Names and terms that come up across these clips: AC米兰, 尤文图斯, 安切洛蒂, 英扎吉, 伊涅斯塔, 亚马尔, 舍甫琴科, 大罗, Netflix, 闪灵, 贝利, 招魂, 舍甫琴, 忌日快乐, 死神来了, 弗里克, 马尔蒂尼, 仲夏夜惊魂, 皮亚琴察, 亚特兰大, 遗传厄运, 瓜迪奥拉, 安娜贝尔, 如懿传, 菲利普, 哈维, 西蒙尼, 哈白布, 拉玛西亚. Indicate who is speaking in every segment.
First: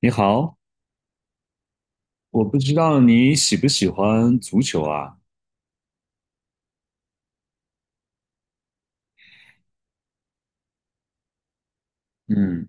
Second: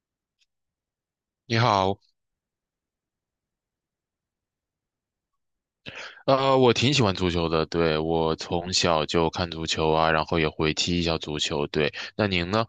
Speaker 1: 你好，
Speaker 2: 你好。
Speaker 1: 我不知道你喜不喜欢足球啊？
Speaker 2: 我挺喜欢足球的，对，我从小就看足球啊，然后也会踢一下足球，对。那您呢？
Speaker 1: 嗯，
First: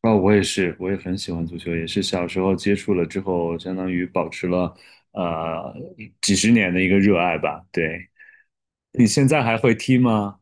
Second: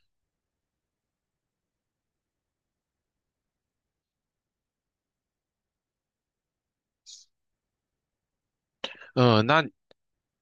Speaker 1: 啊，我也是，我也很喜欢足球，也是小时候接触了之后，相当于保持了呃几十年的一个热爱吧。对，你现
Speaker 2: 呃，
Speaker 1: 在还
Speaker 2: 那
Speaker 1: 会踢吗？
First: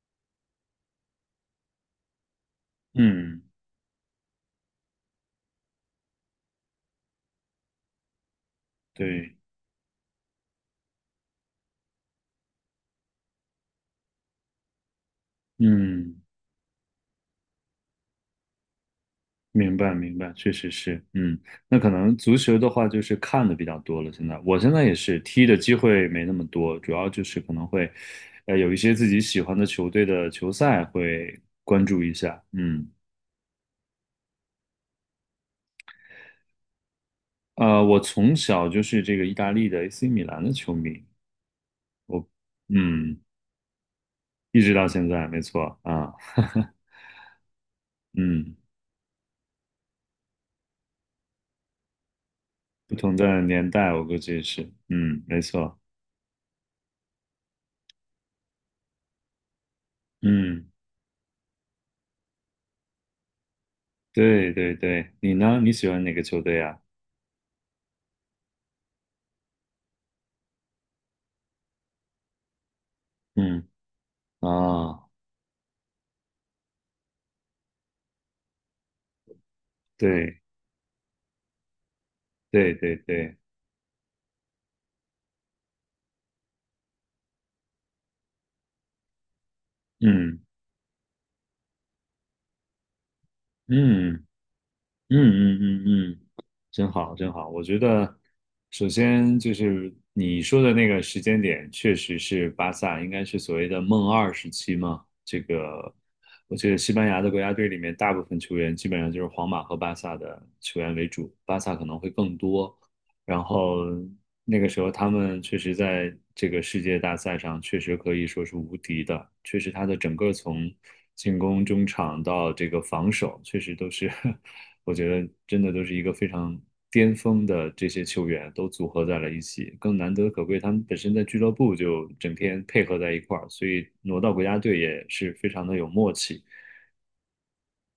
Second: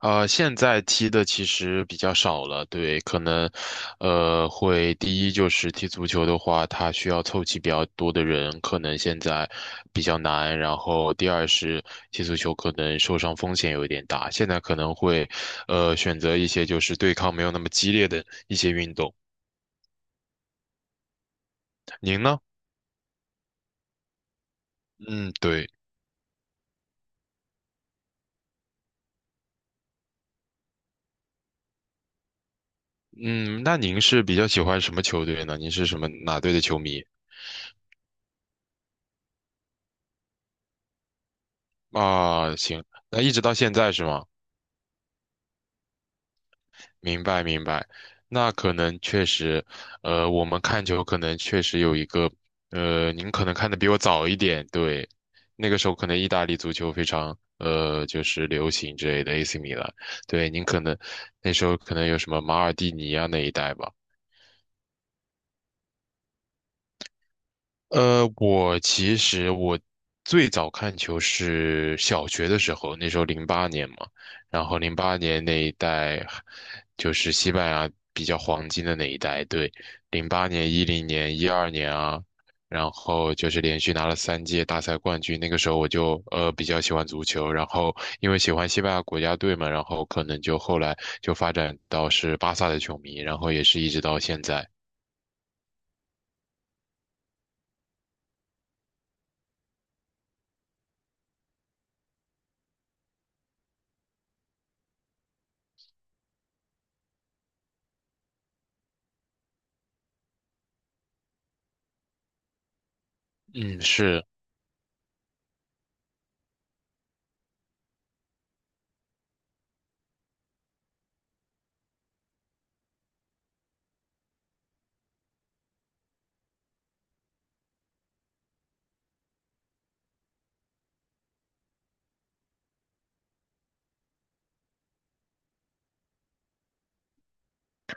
Speaker 2: 现在踢的其实比较少了，对，可
Speaker 1: 嗯，
Speaker 2: 能，会第一就是踢足球的话，它需要凑齐比较多的人，可能现
Speaker 1: 对，
Speaker 2: 在比较难。然后第二是踢足球可能受伤风险有一点大，现在可能会，
Speaker 1: 嗯。
Speaker 2: 选择一些就是对抗没有那么激烈的一些运动。
Speaker 1: 明白，明白，确实是，嗯，那可能
Speaker 2: 您
Speaker 1: 足
Speaker 2: 呢？
Speaker 1: 球的话就是看的比较多了。现在，我现在也是
Speaker 2: 嗯，
Speaker 1: 踢的
Speaker 2: 对。
Speaker 1: 机会没那么多，主要就是可能会，有一些自己喜欢的球队的球赛会关注一下。嗯，
Speaker 2: 嗯，那您是比较喜欢什么球队呢？您是什么哪队的球迷
Speaker 1: 我从小就是这个意大利的 AC 米兰的球迷，
Speaker 2: 啊？行，
Speaker 1: 嗯，
Speaker 2: 那一直到现在是吗？
Speaker 1: 一直到现在，没错啊，
Speaker 2: 明白明白，那
Speaker 1: 嗯，
Speaker 2: 可能确实，我们看球可能确实有一个，
Speaker 1: 不
Speaker 2: 呃，
Speaker 1: 同
Speaker 2: 您
Speaker 1: 的
Speaker 2: 可能
Speaker 1: 年
Speaker 2: 看的比
Speaker 1: 代，
Speaker 2: 我
Speaker 1: 我估
Speaker 2: 早
Speaker 1: 计
Speaker 2: 一
Speaker 1: 也
Speaker 2: 点，
Speaker 1: 是，
Speaker 2: 对，
Speaker 1: 嗯，没
Speaker 2: 那
Speaker 1: 错，
Speaker 2: 个时候可能意大利足球非常，就是流行之类的 AC 米兰，对，您
Speaker 1: 嗯，
Speaker 2: 可能那时候可能有什么马尔蒂尼啊那一代吧。
Speaker 1: 对对对，你呢？你喜欢哪个球队啊？
Speaker 2: 我其实我最早看球是小学的时候，那时候零
Speaker 1: 嗯
Speaker 2: 八年嘛，然后零
Speaker 1: 啊，
Speaker 2: 八年那一代就是西班牙比较黄金的那一代，对，零
Speaker 1: 对。
Speaker 2: 八年、10年、12年啊，
Speaker 1: 对
Speaker 2: 然
Speaker 1: 对
Speaker 2: 后
Speaker 1: 对，
Speaker 2: 就是连续拿了3届大赛冠军。那个时候我就比较喜欢足球，然后因为喜欢西班牙国家队嘛，然后可
Speaker 1: 嗯
Speaker 2: 能就后来就发展到是巴萨的球迷，然后也是一直
Speaker 1: 嗯
Speaker 2: 到现在。
Speaker 1: 嗯嗯嗯嗯，真好真好。我觉得，首先就是你说的那个时间点，确实是巴萨应该是所谓的"梦二"时期嘛。这个，我觉得西班牙的国家队里面，大部分球员基本上就是皇马和巴萨的球员为主，巴萨可能会更多。然
Speaker 2: 嗯，
Speaker 1: 后
Speaker 2: 是。
Speaker 1: 那个时候他们确实在这个世界大赛上确实可以说是无敌的，确实他的整个从进攻、中场到这个防守，确实都是 我觉得真的都是一个非常巅峰的这些球员都组合在了一起，更难得可贵，他们本身在俱乐部就整天配合在一块儿，所以挪到国家队也是非常的有默契。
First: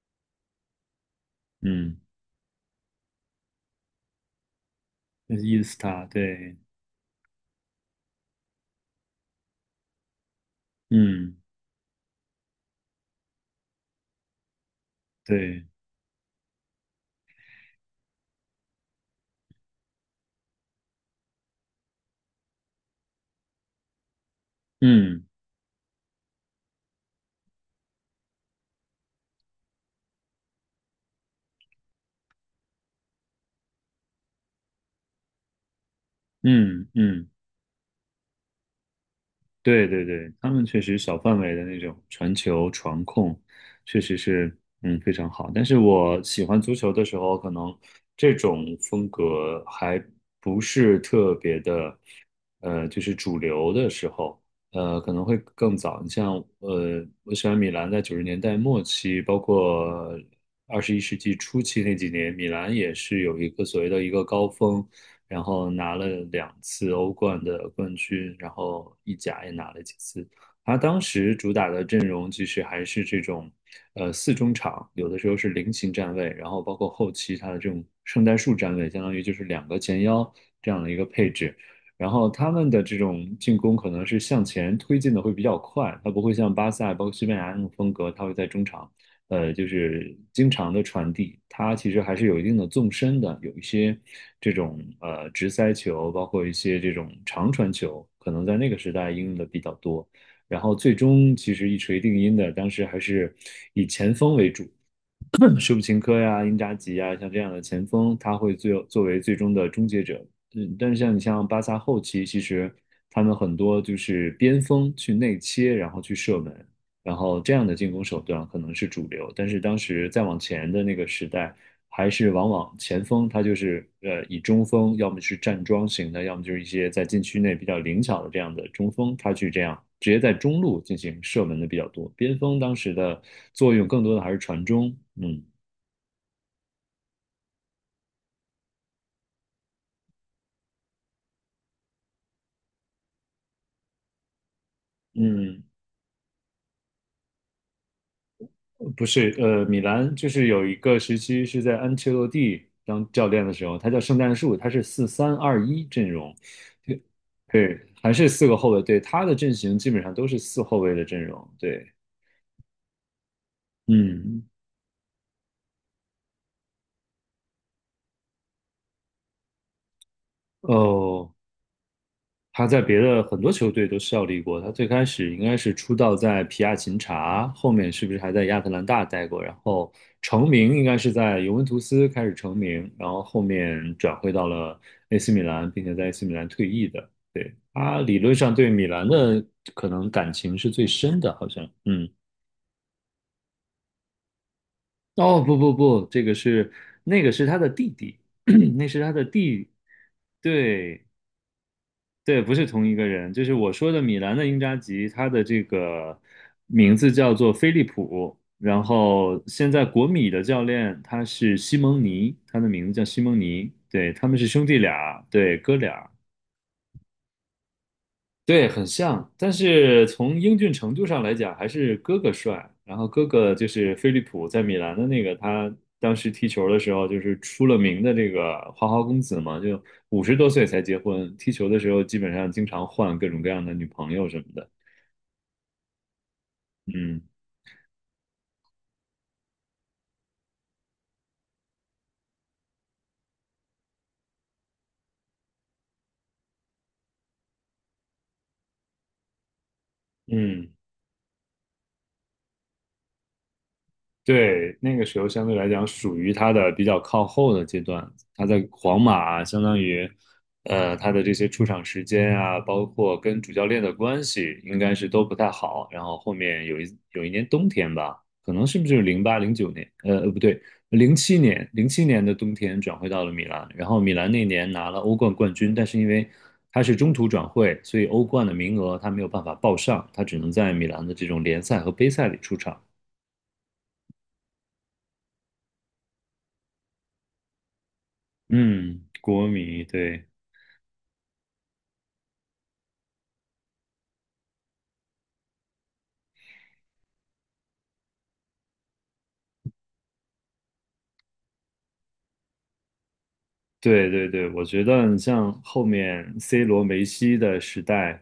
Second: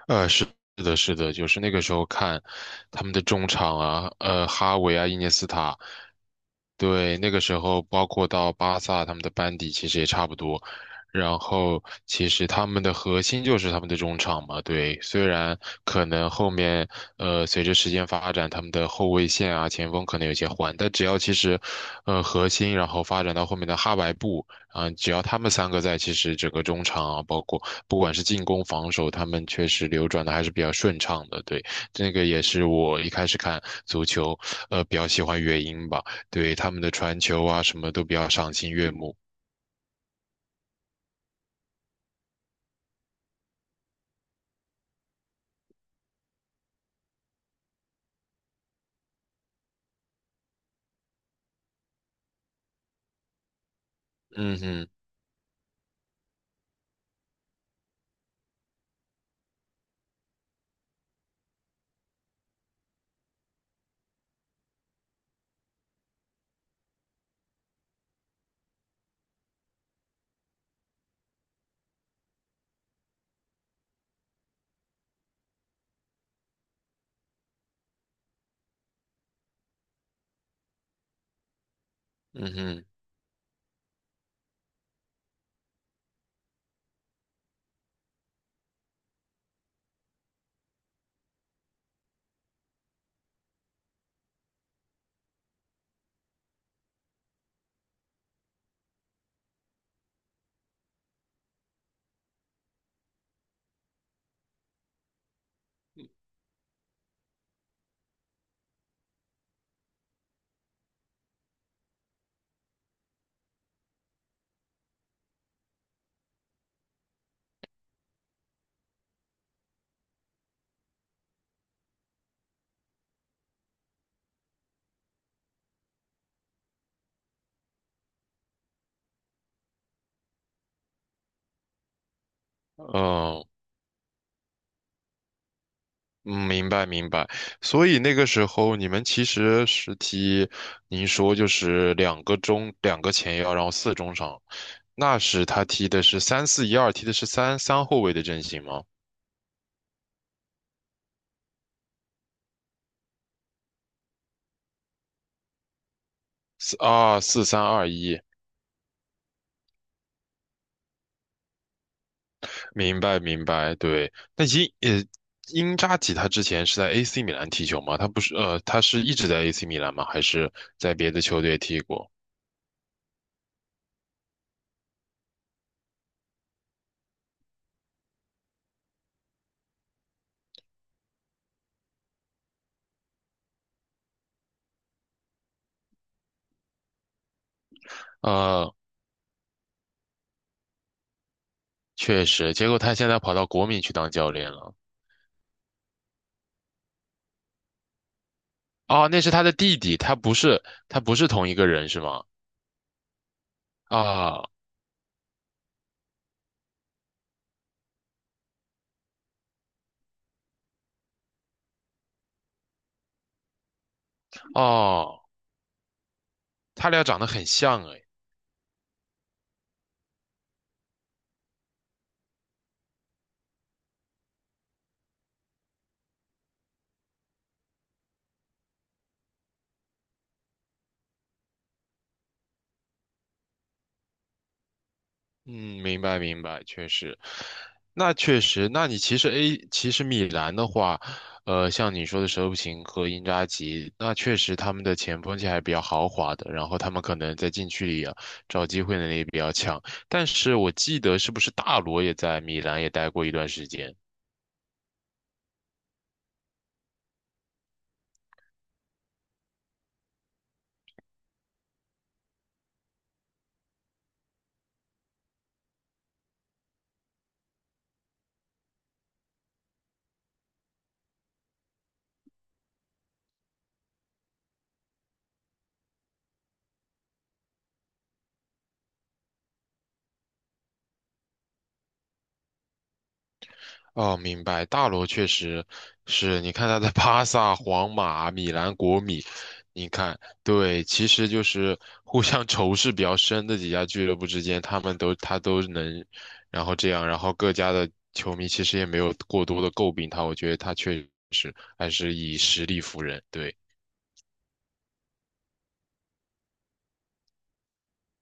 Speaker 2: 是的，是的，就是那个时
Speaker 1: 嗯，
Speaker 2: 候看他们的中场啊，哈维啊，伊涅斯
Speaker 1: 伊斯
Speaker 2: 塔，
Speaker 1: 塔，对，
Speaker 2: 对，那个时候包括到巴萨他们的班底其实也差不多，
Speaker 1: 嗯，
Speaker 2: 然后其实他们的核心就是他们的中场嘛，对，虽然
Speaker 1: 对，
Speaker 2: 可能后面随着时间发展，他们的后卫线啊前锋可能有些换，但只要其实核心，然后发展到后面的哈白布。啊，只要
Speaker 1: 嗯
Speaker 2: 他们三个在，其实整个中场啊，包括不管是进攻、防守，他们确实流转的还是比较顺畅的。对，这个也是我一开始看足球，比较喜欢原因吧。对，他们
Speaker 1: 嗯
Speaker 2: 的传
Speaker 1: 嗯。
Speaker 2: 球啊，什么都比较赏心悦目。
Speaker 1: 对对对，他们确实小范围的那种传球、传控，确实是非常好。但是我喜欢足球的时候，可能这种风格还不是特别的，就是主流的时候，
Speaker 2: 嗯哼，
Speaker 1: 可能会更早。你像我喜欢米兰在90年代末期，包括21世纪初期那几年，米兰也是有一个所谓的一个高峰。然后拿了两次欧冠的冠军，然后意甲也拿了几次。他当时主打的阵容其实还是这种，四中场，有的时候是菱形站位，然后包括后期他的这种圣诞树站位，相当于就是两个前腰这样的一个配置。然后
Speaker 2: 嗯
Speaker 1: 他们的
Speaker 2: 哼，
Speaker 1: 这种进攻可能是向前推进的会比较快，它不会像巴萨、包括西班牙那种风格，它会在中场就是经常的传递，它其实还是有一定的纵深的，有一些这种直塞球，包括一些这种长传球，可能在那个时代应用的比较多。然后最终其实一锤定音的，当时还是以前锋为主，舍甫琴科呀、英扎吉呀，像这样的前锋，他会最作为最终的终结者。嗯，但是像你像巴萨后期，其实他们很多就是边锋去内切，然后去射门，然后这样的进攻手段可能是主流。但是当时再往前的那个时代，还是往往前锋他就是以中锋，要么是站桩型的，要么就是一些在禁区内比较灵巧的这样的中锋，他去这样直接在中路进行射门的比较多。边锋当时的
Speaker 2: 哦，
Speaker 1: 作用更多的还是传中，嗯。
Speaker 2: 嗯，明白明白。所以那个时候你们其实是踢，您说就是两个中两个前腰，然后4中场。那时
Speaker 1: 嗯，
Speaker 2: 他踢的是3-4-1-2，踢的是三后卫的阵型吗？
Speaker 1: 不是，米兰就是有一个时期是在安切洛蒂当教练的时候，他叫圣诞树，他是四三二一阵容，
Speaker 2: 四
Speaker 1: 对，
Speaker 2: 啊，四三
Speaker 1: 对，
Speaker 2: 二
Speaker 1: 还
Speaker 2: 一。
Speaker 1: 是四个后卫，对，他的阵型基本上都是四后卫的阵容，对，
Speaker 2: 明白明白，对。
Speaker 1: 嗯，
Speaker 2: 呃，英扎吉他之前是在 AC 米兰踢球吗？他不是呃，他是一直在 AC 米兰吗？还是在别的
Speaker 1: 哦，
Speaker 2: 球队踢过？
Speaker 1: 他在别的很多球队都效力过。他最开始应该是出道在皮亚琴察，后面是不是还在亚特兰大待过？然后成名应该是在尤文图斯开始成名，然后后面转会到了 AC 米兰，并且在 AC 米兰退役的。对，他理论上对
Speaker 2: 呃，
Speaker 1: 米兰的可能感情是最深的，好像。嗯，
Speaker 2: 确实，结果他现在跑到国米去当教练了。
Speaker 1: 哦，不不不，这个是那个是他的弟弟，那是
Speaker 2: 哦，
Speaker 1: 他
Speaker 2: 那
Speaker 1: 的
Speaker 2: 是他的
Speaker 1: 弟，
Speaker 2: 弟弟，他不是他
Speaker 1: 对。
Speaker 2: 不是同一个人是吗？
Speaker 1: 对，不是同一个人，就是我说的米兰
Speaker 2: 啊，
Speaker 1: 的英扎吉，他的这个名字叫做菲利普，然后现在国米的教练他是西蒙尼，他的名字叫西蒙尼，对，他们是兄弟俩，
Speaker 2: 哦，
Speaker 1: 对，哥俩。
Speaker 2: 他俩长得很像。
Speaker 1: 对，很像，但是从英俊程度上来讲，还是哥哥帅。然后哥哥就是飞利浦，在米兰的那个，他当时踢球的时候就是出了名的这个花花公子嘛，就50多岁才结婚，踢球的时候基本上经常换各种各样的女朋友什么的。
Speaker 2: 嗯，明白明白，确实，
Speaker 1: 嗯
Speaker 2: 那确实，那你其实米兰的话，像你说的舍甫琴和因扎吉，那确实他们的前锋线还是比较豪华的，然后他们可能在禁区里啊找机会能力也比较强，但是我
Speaker 1: 嗯，
Speaker 2: 记得是不是大罗也在米兰也待过一段时间？
Speaker 1: 对，那个时候相对来讲属于他的比较靠后的阶段，他在皇马相当于，他的这些出场时间啊，包括跟主教练的关系，应该是都不太好。然后后面有一年冬天吧，可能是不是零八零九年，不对，零七年的冬天转会到了米兰，然后米兰那年拿了欧冠冠军，但是因为他是中途转会，所以欧冠的名额他没有办法报上，他只能在米兰的这种联赛和杯赛里出场。
Speaker 2: 哦，明白。大罗确实是，你看他的巴萨、皇马、米兰、国
Speaker 1: 嗯，
Speaker 2: 米，
Speaker 1: 国米，
Speaker 2: 你看，
Speaker 1: 对
Speaker 2: 对，其实就是互相仇视比较深的几家俱乐部之间，他都能，然后这样，然后各家的球迷其实也没有过多的诟病他，我觉得他确实还是以实力服人。对，
Speaker 1: 对对对，我觉得你像后面 C 罗、梅西的时代，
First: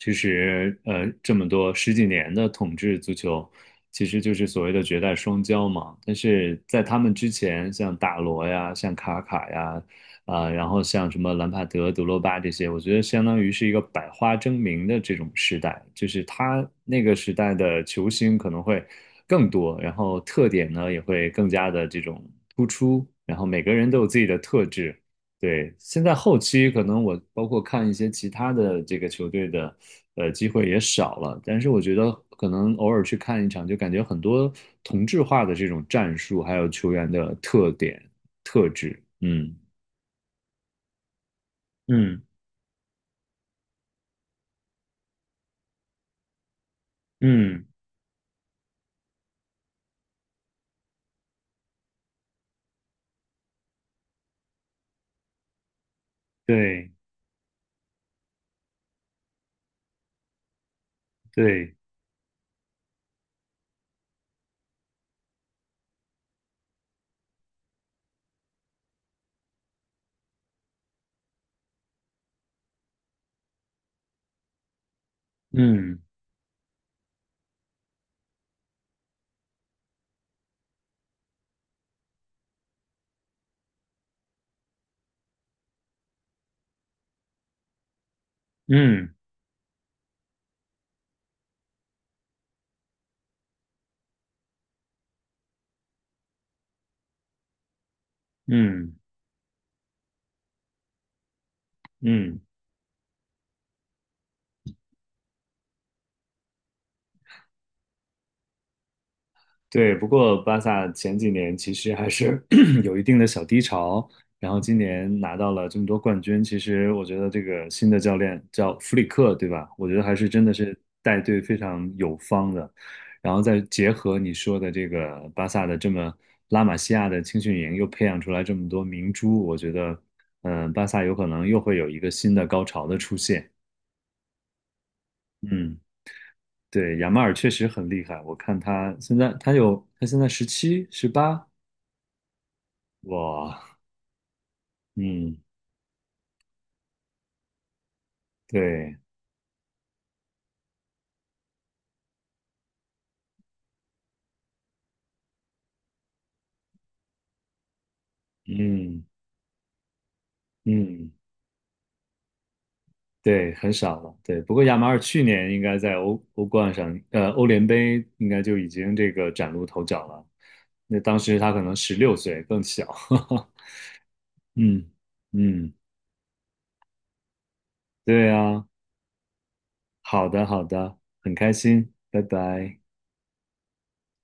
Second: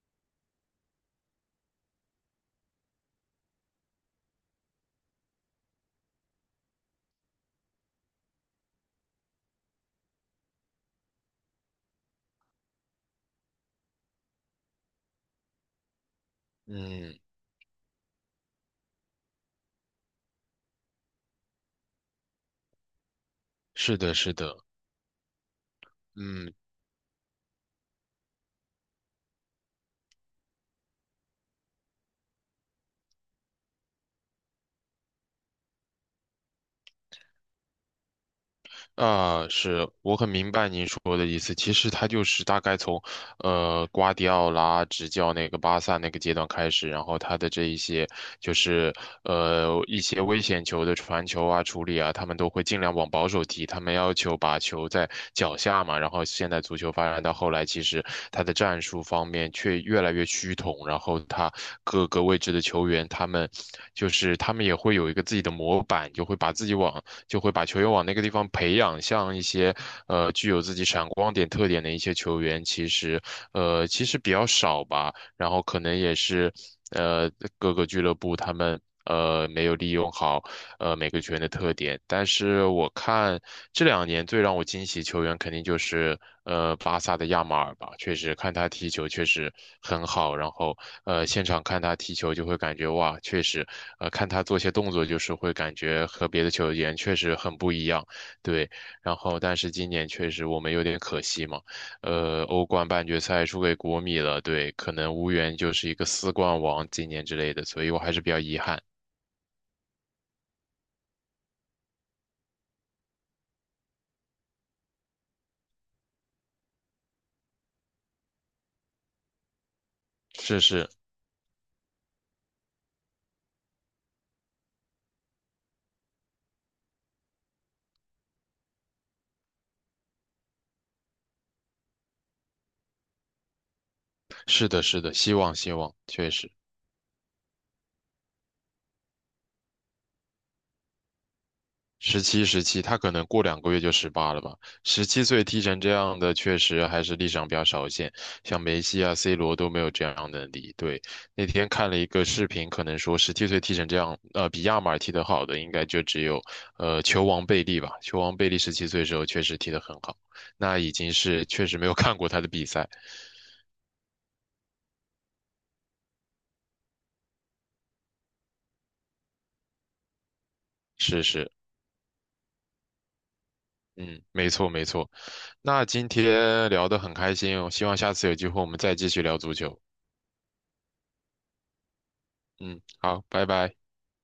Speaker 1: 其实这么多十几年的统治足球，其实就是所谓的绝代双骄嘛。但是在他们之前，像大罗呀、像卡卡呀，啊、然后像什么兰帕德、德罗巴这些，我觉得相当于是一个百花争鸣的这种时代，就是他那个
Speaker 2: 嗯，
Speaker 1: 时代的球星可能会。更多，然后特点呢也会更加的这种突出，然后每个人
Speaker 2: 是
Speaker 1: 都有
Speaker 2: 的，
Speaker 1: 自己
Speaker 2: 是
Speaker 1: 的
Speaker 2: 的，
Speaker 1: 特质。对，现在后
Speaker 2: 嗯，
Speaker 1: 期可能我包括看一些其他的这个球队的，机会也少了。但是我觉得可能偶尔去看一场，就感觉很多同质化的这种战术，还有球员的特点、特质。
Speaker 2: 啊，
Speaker 1: 嗯
Speaker 2: 是我很明白您说的意思。其实他
Speaker 1: 嗯
Speaker 2: 就是大概从，瓜迪奥拉执教那个巴萨那个阶段开始，然后他的这
Speaker 1: 嗯，
Speaker 2: 一些就是一些危险球的传球啊、处理啊，他们都会尽量往保守踢。他们要求把球在脚下嘛。然后现在足
Speaker 1: 对
Speaker 2: 球发展到后来，其实他的战术方面却越来越趋同。然后他
Speaker 1: 对，
Speaker 2: 各个位置的球员，他们也会有一个自己的模板，就会把自己往。就会把球员往那个地方培养。像一些具有自己闪光点特点的一些球员，其实比较少吧。然后可能
Speaker 1: 嗯
Speaker 2: 也是呃各个俱乐部他们没有利用好每个球员的特点。但是我看这两年最让我惊喜球员肯定就是巴萨的亚马尔吧，确实看他踢球
Speaker 1: 嗯
Speaker 2: 确实很好，然后现场看他踢球就会感觉哇，确实看他做些动作就是会感觉和别的球员确实很不一样，对。
Speaker 1: 嗯
Speaker 2: 然后但是今年确实我们有点可惜嘛。
Speaker 1: 嗯嗯
Speaker 2: 欧冠半决赛输给国米了，对，可能无缘就是一个4冠王今年之类的，所以我还是比较遗憾。
Speaker 1: 对，不过巴萨前几年其实还是 有一定的小低潮，然后今年拿到了这么多冠军，其实我觉得这个新的教练叫弗里克，对吧？我觉得还是真的
Speaker 2: 是
Speaker 1: 是
Speaker 2: 是，
Speaker 1: 带队非常有方的，然后再结合你说的这个巴萨的这么拉玛西亚的青训营，又培养出来这么多明珠，我觉得，嗯、巴萨有可能又会有一个新的高潮的出现。
Speaker 2: 是的，是的，希望希
Speaker 1: 嗯，
Speaker 2: 望，确实，
Speaker 1: 对，亚马尔确实很厉害，我看他现在他有他现在17、18。
Speaker 2: 十七十七，他可能过两
Speaker 1: 哇，
Speaker 2: 个月就18了吧。十七
Speaker 1: 嗯，
Speaker 2: 岁踢成这样的，确实还是历史上比较少见，像梅
Speaker 1: 对，
Speaker 2: 西啊、C 罗都没有这样的能力。对，那天看了一个视频，可能说十七岁踢成这样，比亚马尔踢得好的，应该就只有球王贝利吧。球王贝利十七岁
Speaker 1: 嗯
Speaker 2: 的时候确实踢得很好，那已经
Speaker 1: 嗯，
Speaker 2: 是确实没有看过他的比赛。
Speaker 1: 对，很少了，对。不过亚马尔去年应该在欧冠上，欧联杯应该就已经这个崭露头角了。那当
Speaker 2: 是
Speaker 1: 时他
Speaker 2: 是，
Speaker 1: 可能16岁，更小。
Speaker 2: 嗯，没错没
Speaker 1: 嗯
Speaker 2: 错。
Speaker 1: 嗯，
Speaker 2: 那今天聊得很开心哦，希望下次
Speaker 1: 对
Speaker 2: 有机会
Speaker 1: 啊，
Speaker 2: 我们再继续聊足球。
Speaker 1: 好的好的，很开心，拜拜。
Speaker 2: 嗯，好，拜拜。